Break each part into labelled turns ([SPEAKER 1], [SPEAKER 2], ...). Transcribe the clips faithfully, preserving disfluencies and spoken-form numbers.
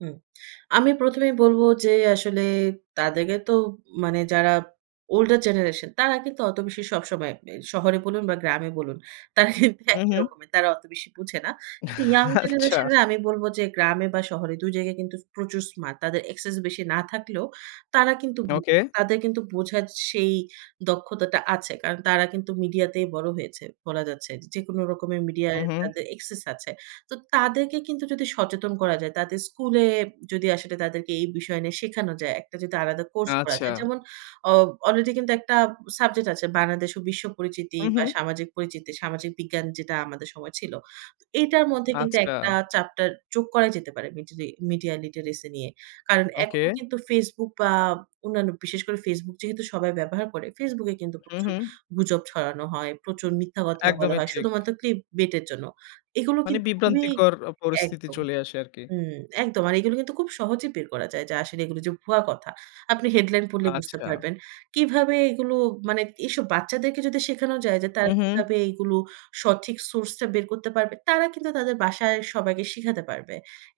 [SPEAKER 1] হুম। আমি প্রথম এই বলব যে, আসলে তাদেরকে তো মানে যারা ওল্ডার জেনারেশন। তারা কিন্তু অত বেশি সবসময় মে শহরে বলুন, বা গ্রামে বলুন তারা কিন্তু
[SPEAKER 2] হুম,
[SPEAKER 1] একই
[SPEAKER 2] হুম।
[SPEAKER 1] রকমের, তারা অত বেশি বুঝে না। কিন্তু ইয়ং
[SPEAKER 2] আচ্ছা।
[SPEAKER 1] জেনারেশনের আমি বলবো যে, গ্রামে বা শহরে দুই জায়গায় কিন্তু প্রচুর স্মার্ট তাদের অ্যাক্সেস বেশি না থাকলেও, তারা কিন্তু বুঝে।
[SPEAKER 2] ওকে।
[SPEAKER 1] তাদের কিন্তু বোঝার সেই দক্ষতাটা আছে, কারণ তারা কিন্তু মিডিয়াতেই বড় হয়েছে, বলা যাচ্ছে। যেকোনো রকমের মিডিয়ায়
[SPEAKER 2] হুম, হুম।
[SPEAKER 1] তাদের এক্সেস আছে। তো তাদেরকে কিন্তু যদি সচেতন করা যায়, তাদের স্কুলে যদি আয় সে তাদেরকে এই বিষয় নিয়ে শেখানো যায়, একটা যদি আলাদা কোর্স করা যায়।
[SPEAKER 2] আচ্ছা।
[SPEAKER 1] যেমন অ অলরেডি কিন্তু একটা সাবজেক্ট আছে বাংলাদেশ ও বিশ্ব পরিচিতি,
[SPEAKER 2] উম
[SPEAKER 1] বা
[SPEAKER 2] হু।
[SPEAKER 1] সামাজিক পরিচিতি, সামাজিক বিজ্ঞান যেটা আমাদের সময় ছিল। তো এটার মধ্যে কিন্তু একটা
[SPEAKER 2] আচ্ছা।
[SPEAKER 1] চ্যাপ্টার যোগ করা যেতে পারে, মিডিরি মিডিয়া লিটারেসি নিয়ে। কারণ
[SPEAKER 2] ওকে।
[SPEAKER 1] এখন কিন্তু Facebook বা অন্যান্য বিশেষ করে Facebook যেহেতু সবাই ব্যবহার করে Facebook এ কিন্তু
[SPEAKER 2] হুম,
[SPEAKER 1] প্রচুর
[SPEAKER 2] হুম।
[SPEAKER 1] গুজব ছড়ানো হয়, প্রচুর মিথ্যা কথা বলা
[SPEAKER 2] একদমই
[SPEAKER 1] হয়,
[SPEAKER 2] ঠিক।
[SPEAKER 1] শুধুমাত্র ক্লিপ বেটে জন্য। এগুলো
[SPEAKER 2] মানে
[SPEAKER 1] কিন্তু খুবই
[SPEAKER 2] বিভ্রান্তিকর পরিস্থিতি
[SPEAKER 1] একদম।
[SPEAKER 2] চলে আসে আরকি।
[SPEAKER 1] হুম, একদম, আর এগুলো কিন্তু খুব সহজেই বের করা যায়। যা আসলে এগুলো যে ভুয়া কথা। আপনি হেডলাইন পড়লে বুঝতে
[SPEAKER 2] আচ্ছা।
[SPEAKER 1] পারবেন। কীভাবে এগুলো মানে এসব বাচ্চাদেরকে যদি শেখানো যায়, যে তারা
[SPEAKER 2] হুম, হু।
[SPEAKER 1] কিভাবে এগুলো সঠিক সোর্সটা বের করতে পারবে, তারা কিন্তু তাদের বাসায় সবাইকে শিখাতে পারবে।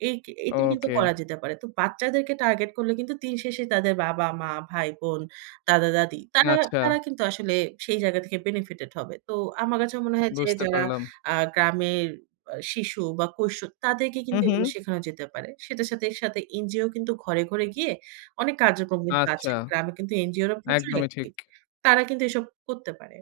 [SPEAKER 1] এক এটা কিন্তু
[SPEAKER 2] ওকে।
[SPEAKER 1] করা যেতে পারে। তো বাচ্চাদেরকে টার্গেট করলে কিন্তু দিন শেষে তাদের বাবা-মা, ভাই-বোন, দাদা-দাদি তারা,
[SPEAKER 2] আচ্ছা।
[SPEAKER 1] তারা কিন্তু আসলে সেই জায়গা থেকে বেনিফিটেড হবে। তো আমার কাছে মনে হয় যে
[SPEAKER 2] বুঝতে
[SPEAKER 1] যারা
[SPEAKER 2] পারলাম।
[SPEAKER 1] আ গ্রামের শিশু বা কৈশো তাদেরকে
[SPEAKER 2] হুম,
[SPEAKER 1] কিন্তু এগুলো
[SPEAKER 2] হু।
[SPEAKER 1] শেখানো যেতে পারে। সেটার সাথে এর সাথে এনজিও কিন্তু ঘরে, ঘরে গিয়ে অনেক কাজোকম্মিতো তো আছে।
[SPEAKER 2] আচ্ছা।
[SPEAKER 1] গ্রামে কিন্তু এনজিওরা প্রচুর
[SPEAKER 2] একদমই ঠিক।
[SPEAKER 1] অ্যাকটিভ। তারা কিন্তু এসব করতে পারে।